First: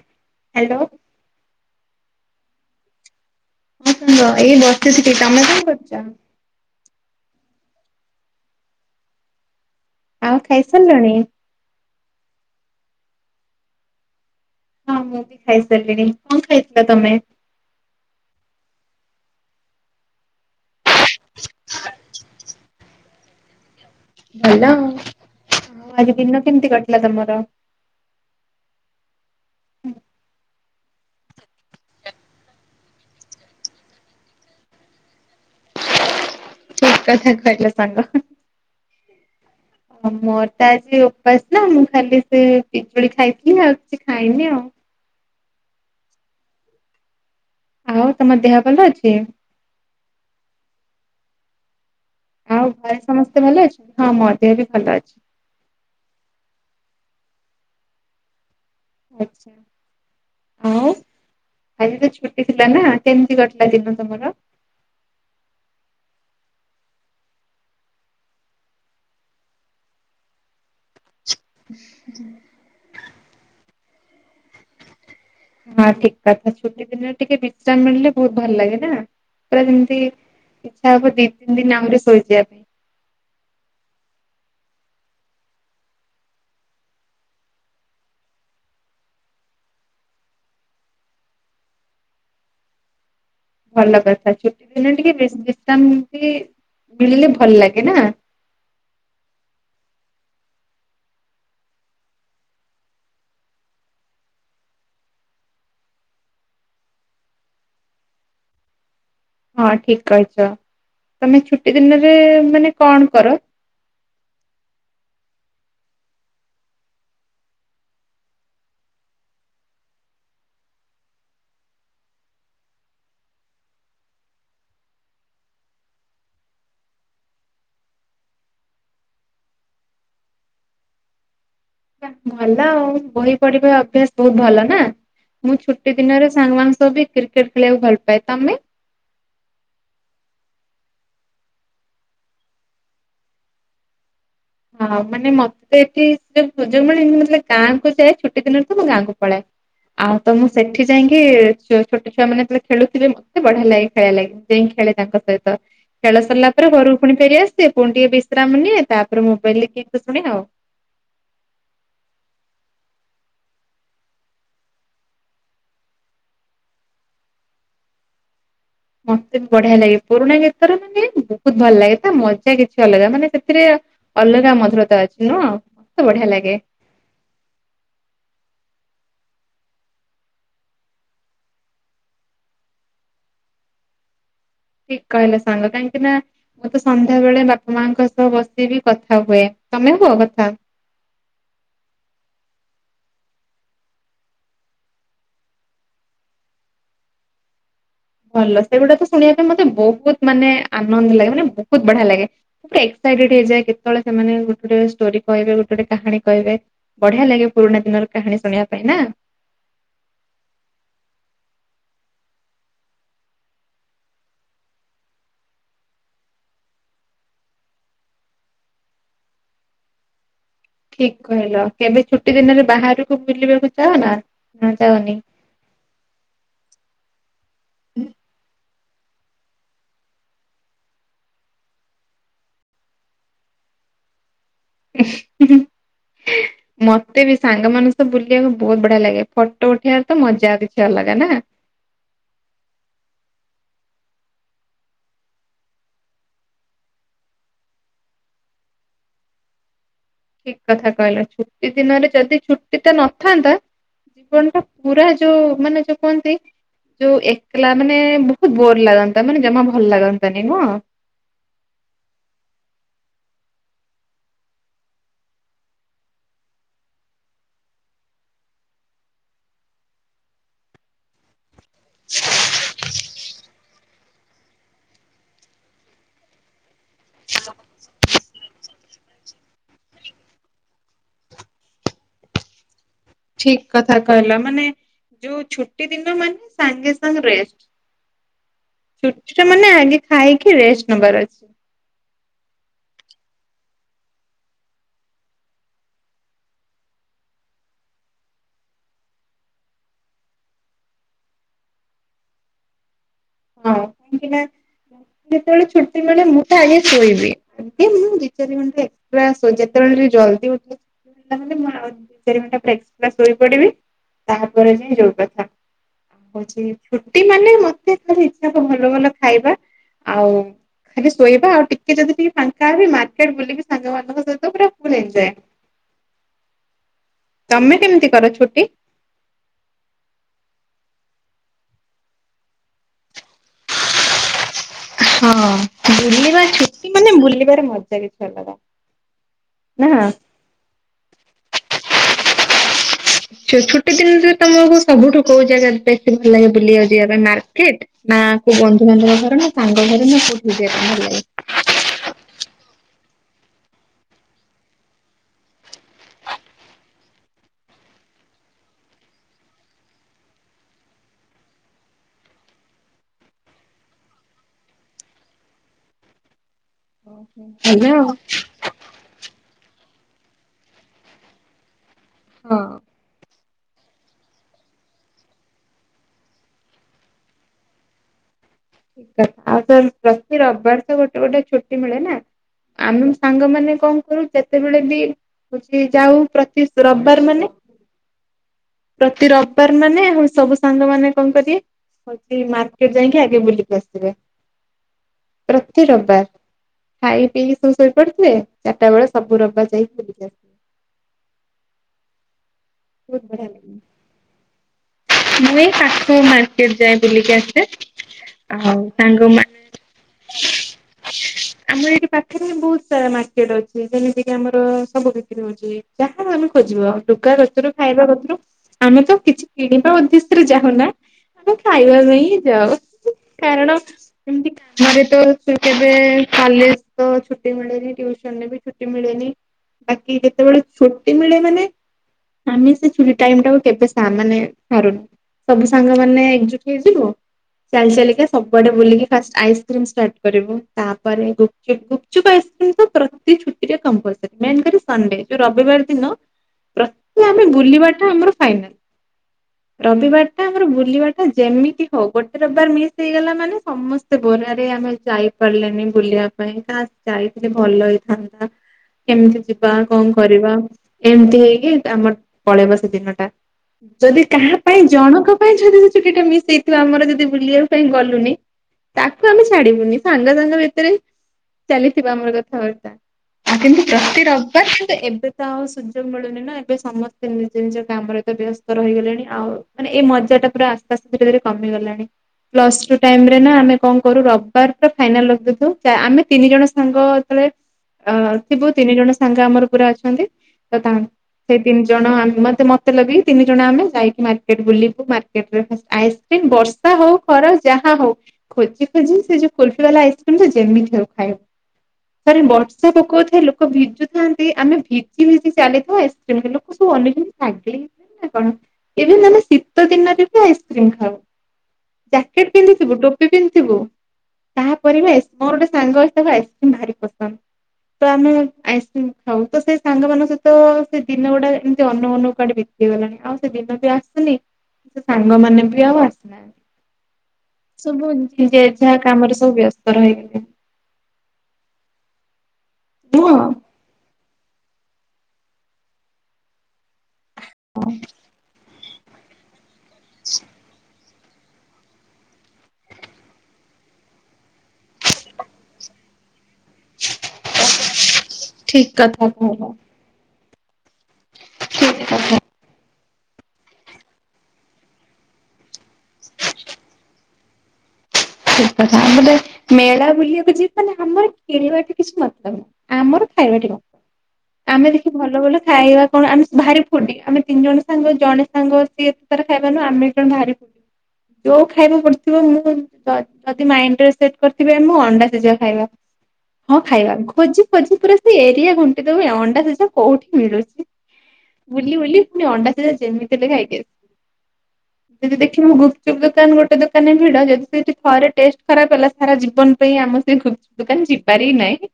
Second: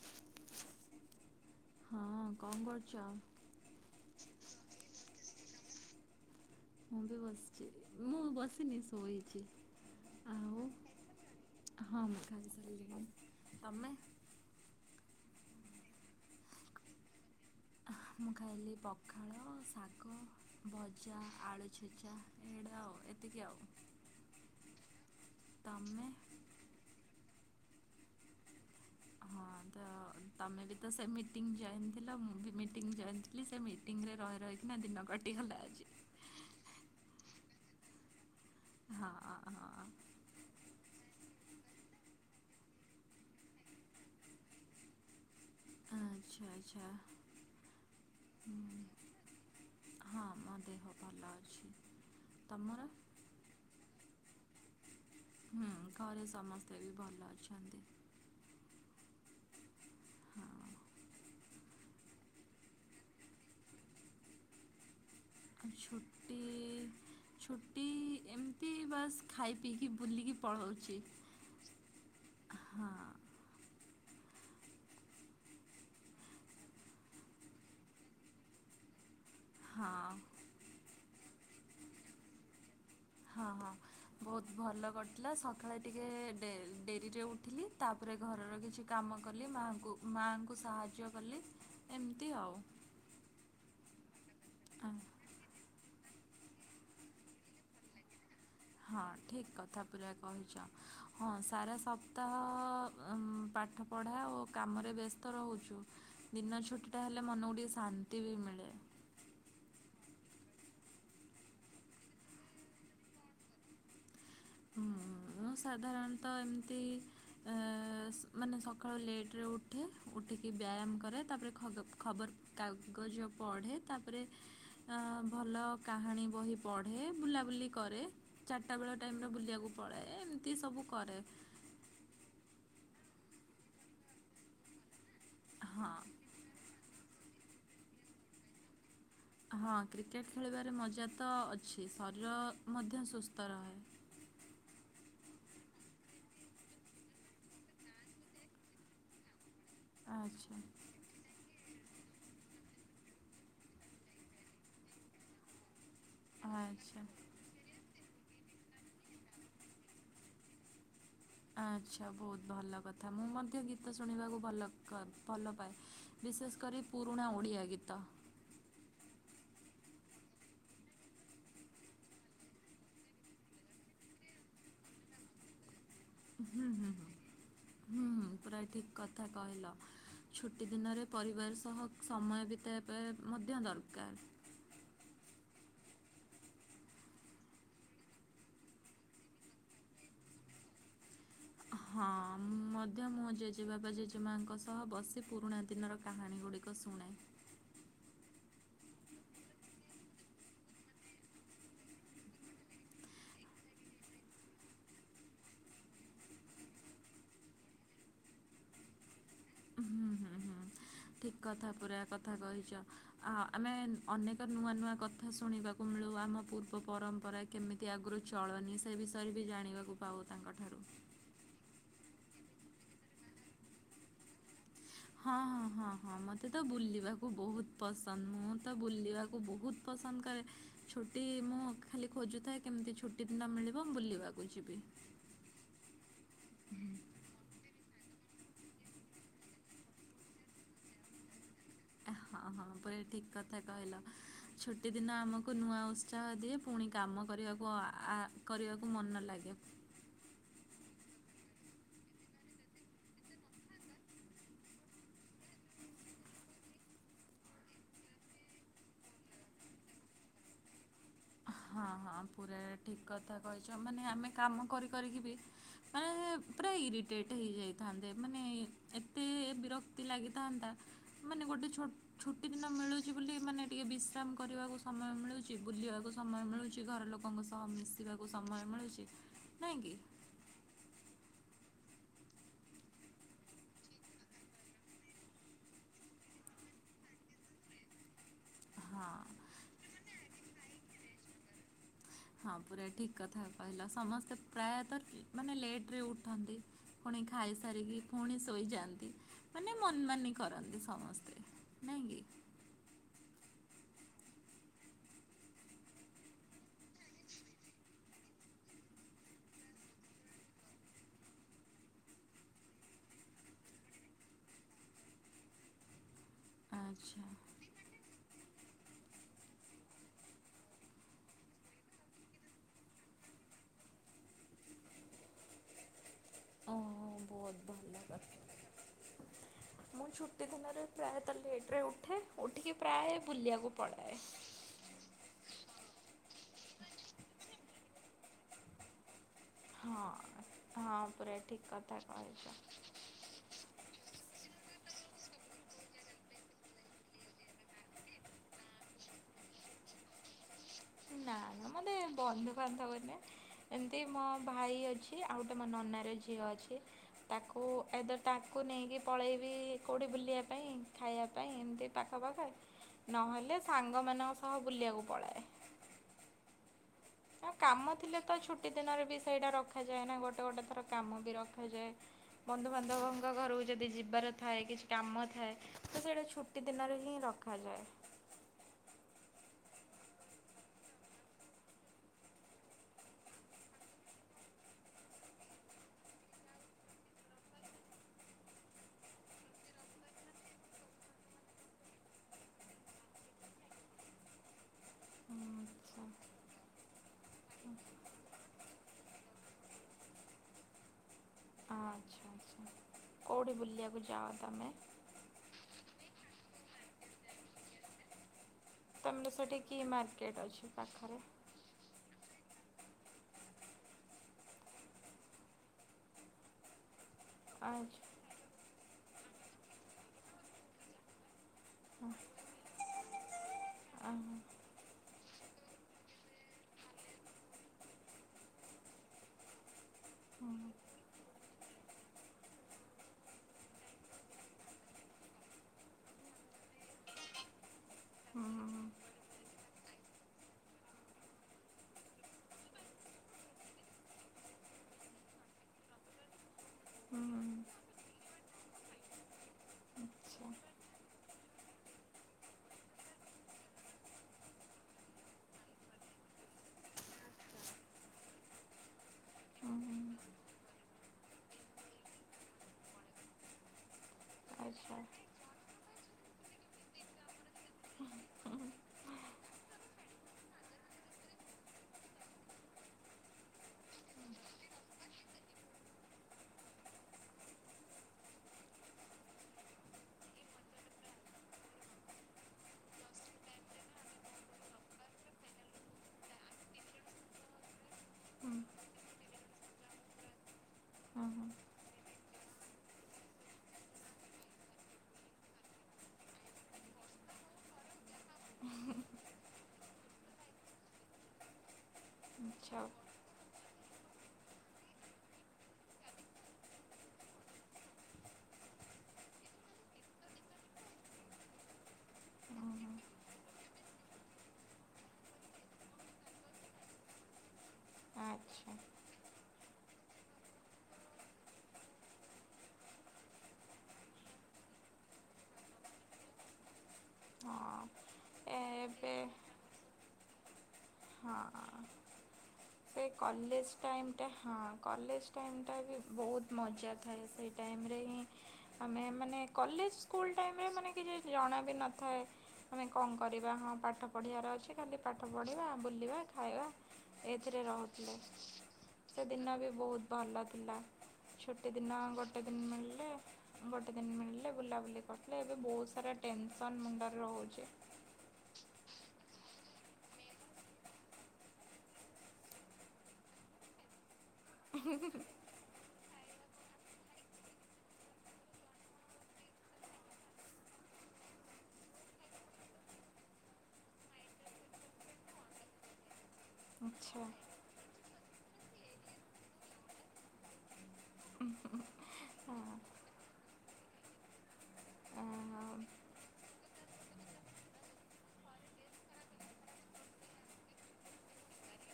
[inaudible] Hello. ହଁ କଣ କରୁଛ। ହଁ ସାଙ୍ଗ ଏଇ ବସିଛି ଟି ତମେ କଣ କରୁଛ। ମୁଁ ବି ବସିଛି ମୁଁ ବସିନି ଶୋଇଛି। ଆଉ ଖାଇସାରିଲଣି। ହଁ ମୁଁ ଖାଇ ସାରିଲିଣି ତମେ? ହଁ ମୁଁ ବି ଖାଇ ସାରିଲିଣି କଣ ଖାଇଥିଲ ତମେ? ମୁଁ ଖାଇଲି ପଖାଳ ଶାଗ ଭଜା ଆଳୁ ଛେଚା ଏଇଗୁଡା ଆ ଏତିକି ଆଉ। ଭଲ ଆଉ ତମେ ଆଜି ଦିନ କେମିତି କଟିଲା ତମର? ହୁଁ। ତମେବି ତ ସେ ମିଟିଙ୍ଗ ଜଏନ୍ ଥିଲ ମୁଁ ବି ମିଟିଂ ଜଏନ୍ ଥିଲି ସେ ମିଟିଂରେ ରହି ରହିକିନା ଦିନ କଟିଗଲା ଆଜି। ଠିକ କଥା ଖଇଲେ ସାଙ୍ଗ। ହଁ ହଁ [inaudible] ମୋରତ ଆଜି ବାସ ନା ମୁଁ ଖାଲି ସେ ପିଜୁଳି ଖାଇଥିଲି। ଆଉ କିଛି ଖାଇନି ଆଉ। ଆଛା ଆଛା। ଆଉ ତମ ଦେହ ଭଲ ଅଛି? ହଁ ମୋ ଦେହ ଭଲ ଅଛି ଆଉ ତମର? ଘରେ ସମସ୍ତେ ଭଲ ଅଛି ହଁ ମୋ ଦେହ ବି ଭଲ ଅଛି। ହୁଁ ଘରେ ସମସ୍ତେ ବି ଭଲ ଅଛନ୍ତି। ଆଛା ଆଉ ଆଜି ତ ଛୁଟି ଥିଲା ନା କେମିତି କଟିଲା ଦିନ ତମର? ଛୁଟି ଛୁଟି ଏମିତି ବାସ୍ ଖାଇ ପିଇକି ବୁଲିକି ପଳାଉଚି। ହଁ ଠିକ କଥା ଛୁଟି ଦିନରେ ଟିକେ ବିଶ୍ରାମ ମିଳିଲେ ବୋହୁତ ଭଲ ଲାଗେ ନା। ପୁରା ହଁ ଯେମିତି ଇଚ୍ଛା ହବ ଦି ତିନି ଦିନ୍ ଆହୁରି ଶୋଇଯିବା ପାଇଁ। ବୋହୁତ ଭଲ କରିଥିଲା ସକାଳେ ଟିକେ ଡେ-ଡେରିରେ ଉଠିଲି ତାପରେ ଘରର କିଛି କାମ କଲି ମାହାଙ୍କୁ ମାଙ୍କୁ ସାହାଯ୍ୟ କଲି ଏମିତି ଆଉ। ଭଲ କଥା ଛୁଟି ଦିନ ଟିକେ ବେସି ବିଶ୍ରାମ କି ମିଳିଲେ ଭଲ ଲାଗେ ନା। ହଁ ଠିକ୍ କଥା ପୂୁରା କହିଚ। ହଁ ସାରା ସପ୍ତାହ ପାଠ ପଢ଼ା ଓ କାମରେ ବ୍ୟସ୍ତ ରୋହୁଚୁ ଦିନ ଛୁଟିଟା ହେଲେ ମନକୁ ଟିକେ ଶାନ୍ତି ବି ମିଳେ। ହଁ ଠିକ କହିଚ। ତମେ ଛୁଟି ଦିନରେ ମାନେ କଣ କର? ମୁଁ ସାଧାରଣତଃ ଏମିତି ମାନେ ସକାଳୁ ଲେଟେ ଉଠେ ଉଠିକି ବ୍ୟାୟାମ କରେ ତାପରେ ଖଗ୍ ଖବରକାଗଜ ପଢ଼େ ତାପରେ ଭଲ କାହାଣୀ ବହି ପଢ଼େ ବୁଲାବୁଲି କରେ ଚାର୍ଟା ବେଳ ଟା ଟାଇମ୍ରେ ବୁଲିବାକୁ ପଡ଼େ ଏମିତି ସବୁ କରେ। ଭଲ ଆଉ ବହି ପଢିବା ଅଭ୍ୟାସ ବୋହୁତ ଭଲ ନା। ମୁଁ ଛୁଟି ହଁ ଦିନରେ ସାଙ୍ଗମାନ ସହ ବି କ୍ରିକେଟ ଖେଳିବାକୁ ଭଲ ପାଏ। ତମେ? ହଁ କ୍ରିକେଟ୍ ଖେଳିବାରେ ମଜା ତ ଅଛି ଶରୀର ମଧ୍ୟ ସୁସ୍ଥ ରହେ। ହଁ ମାନେ ମତେ ତ ଏଠି ସେ ସୁଯୋଗ ମିଳିନି ମୁଁ ଜେତୋବେଳେ ଗାଁକୁ ଯାଏ ଛୁଟି ଦିନରେ ତ ମୁଁ ଗାଁକୁ ପଳାଏ। ଆଉ ତ ମୁଁ ଆଚ୍ଛା ସେଠି ଯାଇଙ୍କି ଚୋ ଛୋଟ ଛୁଆ ମାନେ ଖେଳୁଥିବ ମତେ ବଢିଆ ଲାଗେ ଖେଳ ଲାଗେ ଯାଇ ଖେଳେ ତାଙ୍କ ସହିତ। ଖେଳ ସରିଲା ପରେ ଆଚ୍ଛା। ଘରକୁୁଣି ଫେରି ଆସେ ଫୁଣି ଟିକେ ବିଶ ପ୍ରାମ୍ ନିଏ ତାପ୍ ତାର ମୋବାଇଲରେ ଗୀତ ଶୁଣେ ଆଉ। ଆଚ୍ଛା ବୋହୁତ ଭଲ କଥା ମୁଁ ମଧ୍ୟ ଗୀତ ଶୁଣିବାକୁ ଭଲ କ ଭଲ ପାଏ। ବିଶେଷ କରି ପୁରୁଣା ଓଡିଆ ଗୀତ। ମତେ ବି ବଢିଆ ଲାଗେ ପୁରୁଣା ଗୀତର ମାନେ ବୋହୁତ ଭଲ ଲାଗେ ତା ମଜା କିଛି ଅଲଗା ମାନେ ସେଥିରେ ଅଲଗା ମଧୁରତା ଅଛି ନୁହଁ। ମତେ ବଢିଆ ଲାଗେ ହୁଁ ହୁଁ ହୁଁ ହୁଁ ପୁରା ଠିକ୍। କଥା କହିଲ ଛୁଟି ଦିନରେ ପରିବାର ସହ ସମୟ ବିତାଇବା ପାଏ ମଧ୍ୟ ଦରକାର। ଠିକ୍ କହିଲ ସାଙ୍ଗ କାହିଁକି ନା ମୁଁ ତ ସନ୍ଧ୍ୟା ବେଳେ ବାପା ମାଙ୍କ ସହ ବସିକି କଥା ହୁଏ। ତମେ ହୁଅ କଥା? ହଁ ମଧ୍ୟ ମୋଜେଜେବାବା ଜେଜେମାଙ୍କ ସହ ବସି ପୁରୁଣା ଦିନର କାହାଣୀ ଗୁଡିକ ଶୁଣେ। ଭଲ ସେଗୁଡାକ ଶୁଣିବା ପାଇଁ ମତେ ବୋହୁତ ମାନେ ଆନନ୍ଦ ଲାଗେ ମାନେ ବୋହୁତ ବଢିଆ ଲାଗେ। ମୁଁ ପୁରା ଏକ୍ସାଇଟେଡ ହେଇଯାଏ କେତେବେଳେ ସେମାନେ ଗୋଟେ ଗୋଟେ ଷ୍ଟୋରି କହିବେ ଗୋଟେ ଗୋଟେ କାହାଣୀ କହିବେ ବଢିଆ ଲାଗେ ପୁରୁଣା ଦିନର କାହାଣୀ ଶୁଣିବା ପାଇଁ ନା। ହୁଁ ହୁଁ ହୁଁ ଠିକ୍ କଥା ପୁରା କଥା କହିଚ। ଆ ଆମେ ଅନେକ ନୂଆ ନୂଆ କଥା ଶୁଣିବାକୁ ମିଳୁ ଆମ ପୂର୍ବ ପରମ୍ପରା କେମିତି ଆଗରୁ ଚଳନି ସେ ବିଷୟରେ ବି ଜାଣିବାକୁ ପାଉ ତାଙ୍କଠାରୁ। ଠିକ୍ କହିଲ କେବେ ଛୁଟି ଦିନରେ ବାହାରକୁ ବୁଲିବାକୁ ଯାଅ ନା ନା ଯାଅନି? ହଁ ହଁ ହଁ ହଁ ମୋତେ ତ ବୁଲିବାକୁ ବୋହୁତ ପସନ୍ଦ ମୁଁ ତ ବୁଲିବାକୁ ବୋହୁତ ପସନ୍ଦ କରେ। ଛୁଟି ମୁଁ ଖାଲି ଖୋଜୁଥାଏ କେମିତି ଛୁଟି ଦିନ ମିଳିବ। ମୁଁ ବୁଲିବା [unintelligible] ମତେ ବି ସାଙ୍ଗ ମାନ ତ ବୁଲିବାକୁ ବୋହୁତ ବଢିଆ ଲାଗେ। ଫଟ ଉଠେଇବାରେ ତ ମଜା କିଛି ଅଲଗା ନାଁ। ହଁ ହଁ ପୁରା ଠିକ୍ କଥା କହିଲ। ଛୁଟି ଦିନ ଆମକୁ ନୂଆ ଉତ୍ସାହ ଦିଏ। ପୁଣି କାମ କରିବାକୁ ଆ କରିବାକୁ ମନ ଲାଗେ। ଠିକ୍ କଥା କହିଲ। ଛୁଟି ଦିନରେ ଯଦି ଛୁଟି ଟେ ନଥାନ୍ତା! ଜୀବନ ଟା ପୁରା ଯୋଉ ମାନେ ଯୋଉ କହନ୍ତି, ଯୋଉ ଏକଲା ମାନେ ବହୁତ ବୋର ଲାଗନ୍ତା! ମାନେ ଜମା ଭଲ ଲାଗନ୍ତାନି ନୁହଁ। ହଁ, ହଁ ପୁରା ଠିକ୍ କଥା କହିଛ ମାନେ ଆମେ କାମ କରି କରିକି ବି ମାନେ ପୁରା ଇରିଟେଟ୍ ହେଇଯାଇଥାନ୍ତେ। ମାନେ ଏତେ ବିରକ୍ତି ଲାଗିଥାନ୍ତା ମାନେ ଗୋଟେ ଛୁଟି ଦିନ ମିଳୁଛି ବୋଲି ମାନେ ଟିକେ ବିଶ୍ରାମ କରିବାକୁ ସମୟ ମିଳୁଚି। ବୁଲିବାକୁ ସମୟ ମିଳୁଛି ଘର ଲୋକଙ୍କ ସହ ମିଶିବାକୁ ସମୟ ମିଳୁଛି ନାହିଁକି? ଠିକ୍ କଥା କହିଲ ମାନେ, ଯୋଉ ଛୁଟି ଦିନ ମାନେ ସାଙ୍ଗେ ସାଙ୍ଗେ ରେଷ୍ଟ। ହଁ ଛୁଟିଟା ମାନେ ଆଗେ ଖାଇ କି ରେଷ୍ଟ ନବାର ଅଛି। ହଁ ପୁରା ଠିକ୍ କଥା କହିଲ। ସମସ୍ତେ, ପ୍ରାୟତଃ ମାନେ ଲେଟ ରେ ଉଠନ୍ତି। ପୁଣି ଖାଇସାରିକି ପୁଣି ଶୋଇଯାଆନ୍ତି। ମାନେ ମନ୍ ମାନି କରନ୍ତି ସମସ୍ତେ ନାଇଁ କି ହଁ କାହିଁକି ନା ଯେତେବେଳେ ଛୁଟି ମିଳେ। ମୁଁ ତ ଆଗେ ଶୋଇବି। ଏମିତି ମୁଁ ଦି ଚାରି ଘଣ୍ଟା ଏକ୍ସଟ୍ରା ଶୋଇ ଯେତେବେଳେ ଜି ଜଲଦି ଉଠେ। ତାହେଲେ ମୁଁ ଦି ଚାରି ଘଣ୍ଟା ଏକ୍ସ୍ରା ଶୋଇପଡିବି! ତାପରେ ଯାଇଁ ଯୋଉ କଥା? ହଉଛି ଫୁଟି ଆଚ୍ଛା। ମାନେ ମତେ ଭଲ ଭଲ ଖାଇବା, ଆଉ ଖାଲି ଶୋଇବା, ଆଉ ଟିକେ ଯଦି ଟିକ ଫାଙ୍କା ହେବି, ମାର୍କେଟ ବୁଲିବି ସାଙ୍ଗମାନଙ୍କ ସହିତ ଫୁଲ୍ ଏନ୍ଜଏ। ହଁ ବହୁତ ତମେ ଭଲ କେମିତି କର କଥା। ଛୁଟି? ପ୍ରାୟତ ଲେଟରେ ଉଠେ ଉଠିକି ପ୍ରାୟ ବୁଲିବାକୁ ପଳାଏ। ହଁ ବୁଲିବା ଛୁଟି ମାନେ ବୁଲିବାର ମଜା କିଛି ଅଲଗା। ନା। ହଁ ହଁ। ଠିକ କଥା କହଛ। ତୁମକୁ ସବୁଠୁ କୋଉ ଜାଗା ବେଶୀ ଭଲ ଲାଗେ ବୁଲିିବାକୁ ଯିବା ପାଇଁ ମାର୍କେଟ, ନା କୋଉ ବନ୍ଧୁ, ବାନ୍ଧବ ଘର, ନା ସାଙ୍ଗ ଘର ନା କୋଉଠି? ନା ନା ମାତେ ବନ୍ଧୁ ବାନ୍ଧବ ନେ। ଏମିତି ମୋ ଭାଇ ଅଛି। ଆଉ ଗୋଟେ ମୋ ନନାର ଝିଅ ଅଛି। ତାକୁ ଆଇଦର୍ ତାକୁ ନେଇକି ପଳେଇବି କଉଠି ବୁଲିବା ପାଇଁ ଖାଇବା ପାଇଁ ଏମିତି ତାଙ୍କ ପାଖ ନହେଲେ ସାଙ୍ଗମାନଙ୍କ ସହ ବୁଲିବାକୁ ପଳାଏ। ଓହୋ ଆ କାମ ଭଲ ଆଉ। ଥିଲେ ତ ଛୁଟି ଦିନରେ ବି ସେଇଟା ରଖ ରଖାଯାଏ ନା ଗୋଟେ ଗୋଟେ ଥର କାମ ବି ରଖାଯାଏ। ବନ୍ଧୁ ହଁ ବାନ୍ଧବଙ୍ଗ ଘରୁ ଯଦି ଯିବାର ଥାଏ କିଛି କାମ ଥାଏ ତ ସେଇଟା ଛୁଟି ଦିନରେ ହିଁ ରଖାଯାଏ। ଠିକ ଆଉ ସ ପ୍ରତି ରବିବାର ତ ଗୋଟେ ଗୋଟେ ଛୁଟି ମିଳେ ନା ଆମେ ସାଙ୍ଗ ମାନେ କଣ କରୁ ଯେତେବେଳେ ବି ହଉଛି ଯାଉ ପ୍ରତି ରବିବାର ମାନେ ପ୍ରତି ରବିବାର ମାନେ ସବୁ ସାଙ୍ଗ ମାନ କଣ କରିବେ ହଉଛି ମାର୍କେଟ ଯାଇକି ଆଗେ ବୁଲ ଆସିବେ। ହୁଁ ପ୍ରତି ଆଚ୍ଛା। ରବିବାର। ଖାଇ ପିଇକି ଶ ଶୋଇ ପଡିଥିବେ। ଚାରିଟା ବେଳେ ସବୁ ରବିବାର ଯାଇକି ବୁଲିକି ଆସିବେ। ବହୁତ ବଢିଆ କୋଉଠି ଲାଗେ। ବୁଲିଆକୁ ଯାଏ ତମେ? ମୁଁ ଏଇ ପାଖ ମାର୍କେଟ ଯାଏ ବୁଲିକି ଆସେ। ଆଉ ତମର ସାଙ୍ଗମାନେ ସେଠି କି ମାର୍କେଟ ଅଛି ପାଖରେ? ଆମର ଏଇଠି ପାଖରେ ବହୁତ ସାରା ମାର୍କେଟ ଅଛି। ଯେମିତି କିି ଆମର ସବୁ ବିକ୍ରି ହଉଛି ଯାହା ତମେ ଖୋଜିବ। ଲୁଗା କତୁରୁ ଖାଇବା ଆଚ୍ଛା କତୁରୁ। ଆମେ ତ କିଛି କିଣି [unintelligible] ଆମେ ଖାଇବା ପାଇଁ ଯାଉ। କାରଣ, ଆ ଏମିତି ହଁ କାମରେ ତ କେବେ କଲେଜ ତ ଛୁଟି ମିଳେନି ବି ଛୁଟି ମିଳେନି ବାକି ହଁ ଯେତେବେଳେ ଛୁଟି ମିଳେ ମାନେ ଆମେ ଛୁଟି ଟାଇମ ଟାକୁ କେବେ ମାନେ ହାରୁନି ସବୁ ସାଙ୍ଗମାନେ ଏକଜୁଟ ହେଇଯିବୁ ଚାଲି ଚାଲିକା ହୁଁ ସବୁଆଡେ ବୁଲିକି ଫାଷ୍ଟ ଆଇସ୍କ୍ରିମ ଷ୍ଟାର୍ଟ କରିବୁ ତାପରେ ଗୁପଚୁପ ଗୁପଚୁପ ଆଇସ୍କ୍ରି ତ ପ୍ରତି ଛୁଟିରେ କମ୍ପଲସରି ମେନ୍ କଥା ସଣ୍ଡେ ଯୋଉ ରବିବାର ଦିନ ହୁଁ ହୁଁ ପ୍ରତି ଆମେ ହୁଁ ବୁଲିବାଟା ଆମର ଫାଇନାଲ। ରବିବାର ଟା ଆଚ୍ଛା ଆମର ବୁଲିବା ଟା ଯେମିତି ହଉ ଗୋଟେ ରବିବାର ମିସ୍ ହେଇଗଲା ମାନେ ସମସ୍ତେ ବୋରାରେ ଆମେ ଯାଇପାରିଲେନି ବୁଲିବା ପାଇଁ ଖାସ୍ ଯାଇି ଭଲ ହେଇଥାନ୍ତା କେମିତି ଯିବା ହୁଁ ହୁଁ କଣ କରିବା ଏମିତି ହେଇକି ଆମର ପଳେଇବ ସେ ଦିନ ଟା ଯଦି କାହା ପାଇଁ ଆଚ୍ଛା ଜଣଙ୍କ ପାଇଁ ଯଦି ସେ ଛୁଟି ଟା ମିସ୍ [unintelligible] ଆମର ଯଦି ବୁଲିବା ପାଇଁ ଗଲୁନି ତାକୁ ଆମେ ଛାଡିବୁନି ସାଙ୍ଗ ସାଙ୍ଗ ଭିତରେ ଚାଲିଥିବା ଆମର କଥାବାର୍ତ୍ତା ଆଉ କିନ୍ତୁ ପ୍ରତି ରବିବାର କିନ୍ତୁ ଏବେ ତ ଆଉ ସୁଯୋଗ ମିଳୁନି ନା ଏବେ ସମସ୍ତେ ନିଜ ନିଜ କାମରେ ତ ବ୍ୟସ୍ତ ରହିଗଲେଣି। ଆଉ ମାନେ ଏଇ ମଜା ଟା ପୁରା ଆସ୍ତେ ଆସ୍ତେ ଧୀରେ ଧୀରେ କମି ଗଲାଣି ପ୍ଲସ ଟାଇରେ ନା ଆମେ କଣ କରୁ ରବିବାର ଫାଇନାଲ [unintelligible] ଆମେ ତିନି ଜଣ ସାଙ୍ଗ ଅ ହୁଁ ହୁଁ ଥିବୁ ହୁଁ ତିନି ଜଣ ସାଙ୍ଗ ଆମର ପୁରା ଅଛନ୍ତି। [unintelligible] ସେଇ ତିନି ଜଣ [unintelligible] ମତେ ଲାଗିଲା ତିନି ଜଣ ଆମ ଯାଇ ମାର୍କେଟ ବୁଲିବୁ ମାର୍କେଟରେ ଆଇସ୍କ୍ରିମ ବର୍ଷା ହଉ ଖରା ଯାହା ହଉ। ଖୋଜି ଖୋଜି ସେ ଯୋଉ କୁଲଫି ବାଲା ଆଇସ୍କ୍ରିମ ତ ଯେମିତି ହେଲେ ଖାଇବୁ। ଥରେ ଆଚ୍ଛା ବର୍ଷା ପକଉଥାଏ ଲୋକ ଭି ଥାନ୍ତି ଆମେ ଭିଜି ଭିଜି ଚାଲିଯାଉ ଆଇସକ୍ରିମ ଲୋକ ସବୁ ଅନେଇଥାନ୍ତି ପାଗିଳି ହେଇଗଲେଣିନା କଣ? ଏବେ ଆମେ ଶୀତ ଦିନରେ ବି ଆଇସ୍କ୍ରିମ ଖାଉ ଜ୍ୟାକେଟ ହୁଁ ପିନ୍ଧିଥିବୁ ହୁଁ ଟୋପି ପିନ୍ଧିଥିବୁ ତାପରେ ବି ଏସ ମୋର ଗୋଟେ ସାଙ୍ଗ ହେ ଆଇସକ୍ରିମ ଭାରି ପସନ୍ଦ। ତ ଆମେ ଆଚ୍ଛା ହଁ ଆଇସ୍କ୍ରିମ ଖାଉ ତ ସେଇ ସାଙ୍ଗମାନାନଙ୍କ ସହିତ ସେ ଦିନ ଗୁଡା ଏମିତି ଅନ ଅନୁ କୁଆଡେ ବିତି ଗଲାଣି ଆଉ ସେ ଦିନ ବି ଆସିନି ସେ ସାଙ୍ଗ ମାନେ ବି ଆଉ ଆସିନାହାନ୍ତି। ସବୁ ଯେ ଯାହା ଏବେ କାମରେ ସବୁ ବ୍ୟସ୍ତ ରହିଗଲେ। ହଁ। ସେ ନୁହଁ କଲେଜ ଟାଇମ୍ ହଁ କଲେଜ ଟାଇମ୍ ଟା ବି ବହୁତ ମଜା ଥାଏ ସେଇ ଟାଇମରେ ହି ଆମେ ମାନେ କଲେଜ ସ୍କୁଲ ଟାଇମ ରେ ମାନେ ଜଣ ଆବିନଥ ଏ ଆମେ କଣ କରିବା ହ ପାଠ ପଡିବା ରେ ଅ ଛି ଜଦି ପାଠ ପଡିବା। ବୁଲିବା ଖାଇବା ଏଥିରେ ରହୁଥିଲେ ଠିକ କଥା ସେଦିନ ବି କହିଲ ବହୁତ ଭଲ। ନ୍ଦ। ଛୋଟେ ଦିନ ଠିକ କଥା ଗୋଟେ ଦିନ ମିଳିଲେ ଗୋଟେ ଦିନ ମିଳିଲେ ବୁଲାବୁଲି କରିେ ଏବେ ବହୁତ ସାରା ଟେନସନ୍ ମୁଣ୍ଡରେ ରହୁଛି। ଠିକ କଥା ଆମର ମେଳା ବୁଲିବାକୁ ଯିବଲେ ଆମର ଖେଳିବା ଟେ କିଛି ମତଲବ ନାହିଁ ଆମର ଖାଇବା ଟେ ମତ ଆମେ ଦେଖି ଭଲ ଭଲ ଖାଇବା କଣ ଆମ ଭାରି ଫୁଡି ଆମେ ତିନି ଜଣ ସାଙ୍ଗ ଜଣେ ସାଙ୍ଗ ସିଏ ଏତେ ତାର ଖାଇବା ନୁଁ ଆମେ ଜଣେ ଭାରି ଫୁଡି ଯୋଉ ଖାଇବାକୁ ପଡିୁଥିବ ମୁଁ ଯଦି ମାଇଣ୍ଡରେ ସେଟ୍ କରିଥିବେ ମୁ ଅଣ୍ଡା ସେଜ ଖାଇବା। ହଁ ଖାଇବା ଆଚ୍ଛା ଖୋଜି ଖୋଜି ପୁରା ସେ ଏରିଆ ଘୁଣ୍ଟି ଦୋବୁ ଏ ଅଣ୍ଡା ସିଜା କୋଉଠି ମିଳୁଚି। ବୁଲି ବୁଲି ଫୁଣି ଅଣ୍ଡା ସିଜା ଯେମିତି ହେଲେ ଖାଇକି ଆସି। ଯଦି ଦେଖିବୁ ହଁ ଗୁପଚୁପ୍ ଦୋକାନ ଗୋଟେ ଦୋକାନରେ ଭିଡ ଯଦି ସେଠି ଥରେ ଟେଷ୍ଟ ଖରାପ ହେଲା ସାରା ଜୀବନ ପାଇଁ ଆମ ସେ ଗୁପଚୁପ ଦୋକାନ ଯିବାରି ନାହିଁ।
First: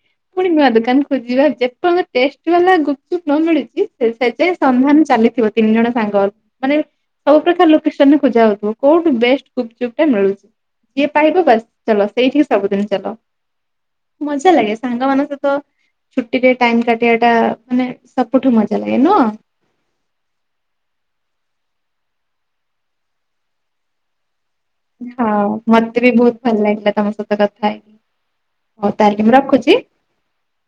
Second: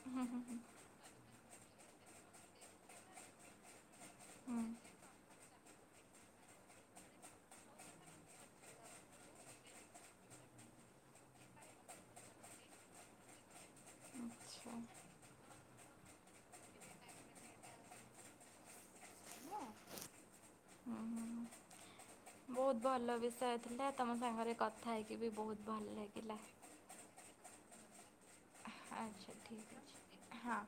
ଆଚ୍ଛା ଫୁଣି ନୂଆ ଦୋକାନ ଖୋଜିବା ଯେ ପର୍ଯ୍ୟନ୍ତ ଟେଷ୍ଟ ବାଲା ଗୁପଚୁପ୍ ନ ମିଳୁଚି ସେତେ ହୁଁ ହୁଁ ସନ୍ଧାନ ଚାଲିଥିବ ତିନି ଜଣ ସାଙ୍ଗ ମାନେ ସବୁ ପ୍ରକାର ଲୋକେସନରେ ଖୋଜା ହୋଉଥିବ କୋଉଠୁ ବେଷ୍ଟ ଗୁପଚୁପ୍ ଟା ମିଳୁଚି। ଯିଏ ପାଇବ ବାସ୍ ଚାଲ ସେଇଠିକି ସବୁଦିନ ଚାଲ। ମଜା ଲାଗେ ସାଙ୍ଗା ମାନଙ୍କ ସ ଛୁଟିରେ ଟାଇମ କାଟିବା ଟା ମାନେ ସବୁଠୁ ମଜା ଲାଗେ ନୁହଁ? ହୁଁ। ବହୁତ ଭଲ ବିଷୟ ଥିଲେ ତମ ସାଙ୍ଗରେ କଥା ହେଇକି ହଁ ବି ବହୁତ ଭଲ ମତେ ବି ବହୁତ ଲାଗିଲା। ଭଲ ଲାଗିଲା ତମ ସହିତ କଥା ବାଏ। ହଉ ତାହେଲେ ମୁଁ ଆଚ୍ଛା ରଖୁଚି? ଠିକ୍ ଅଛି ହଁ।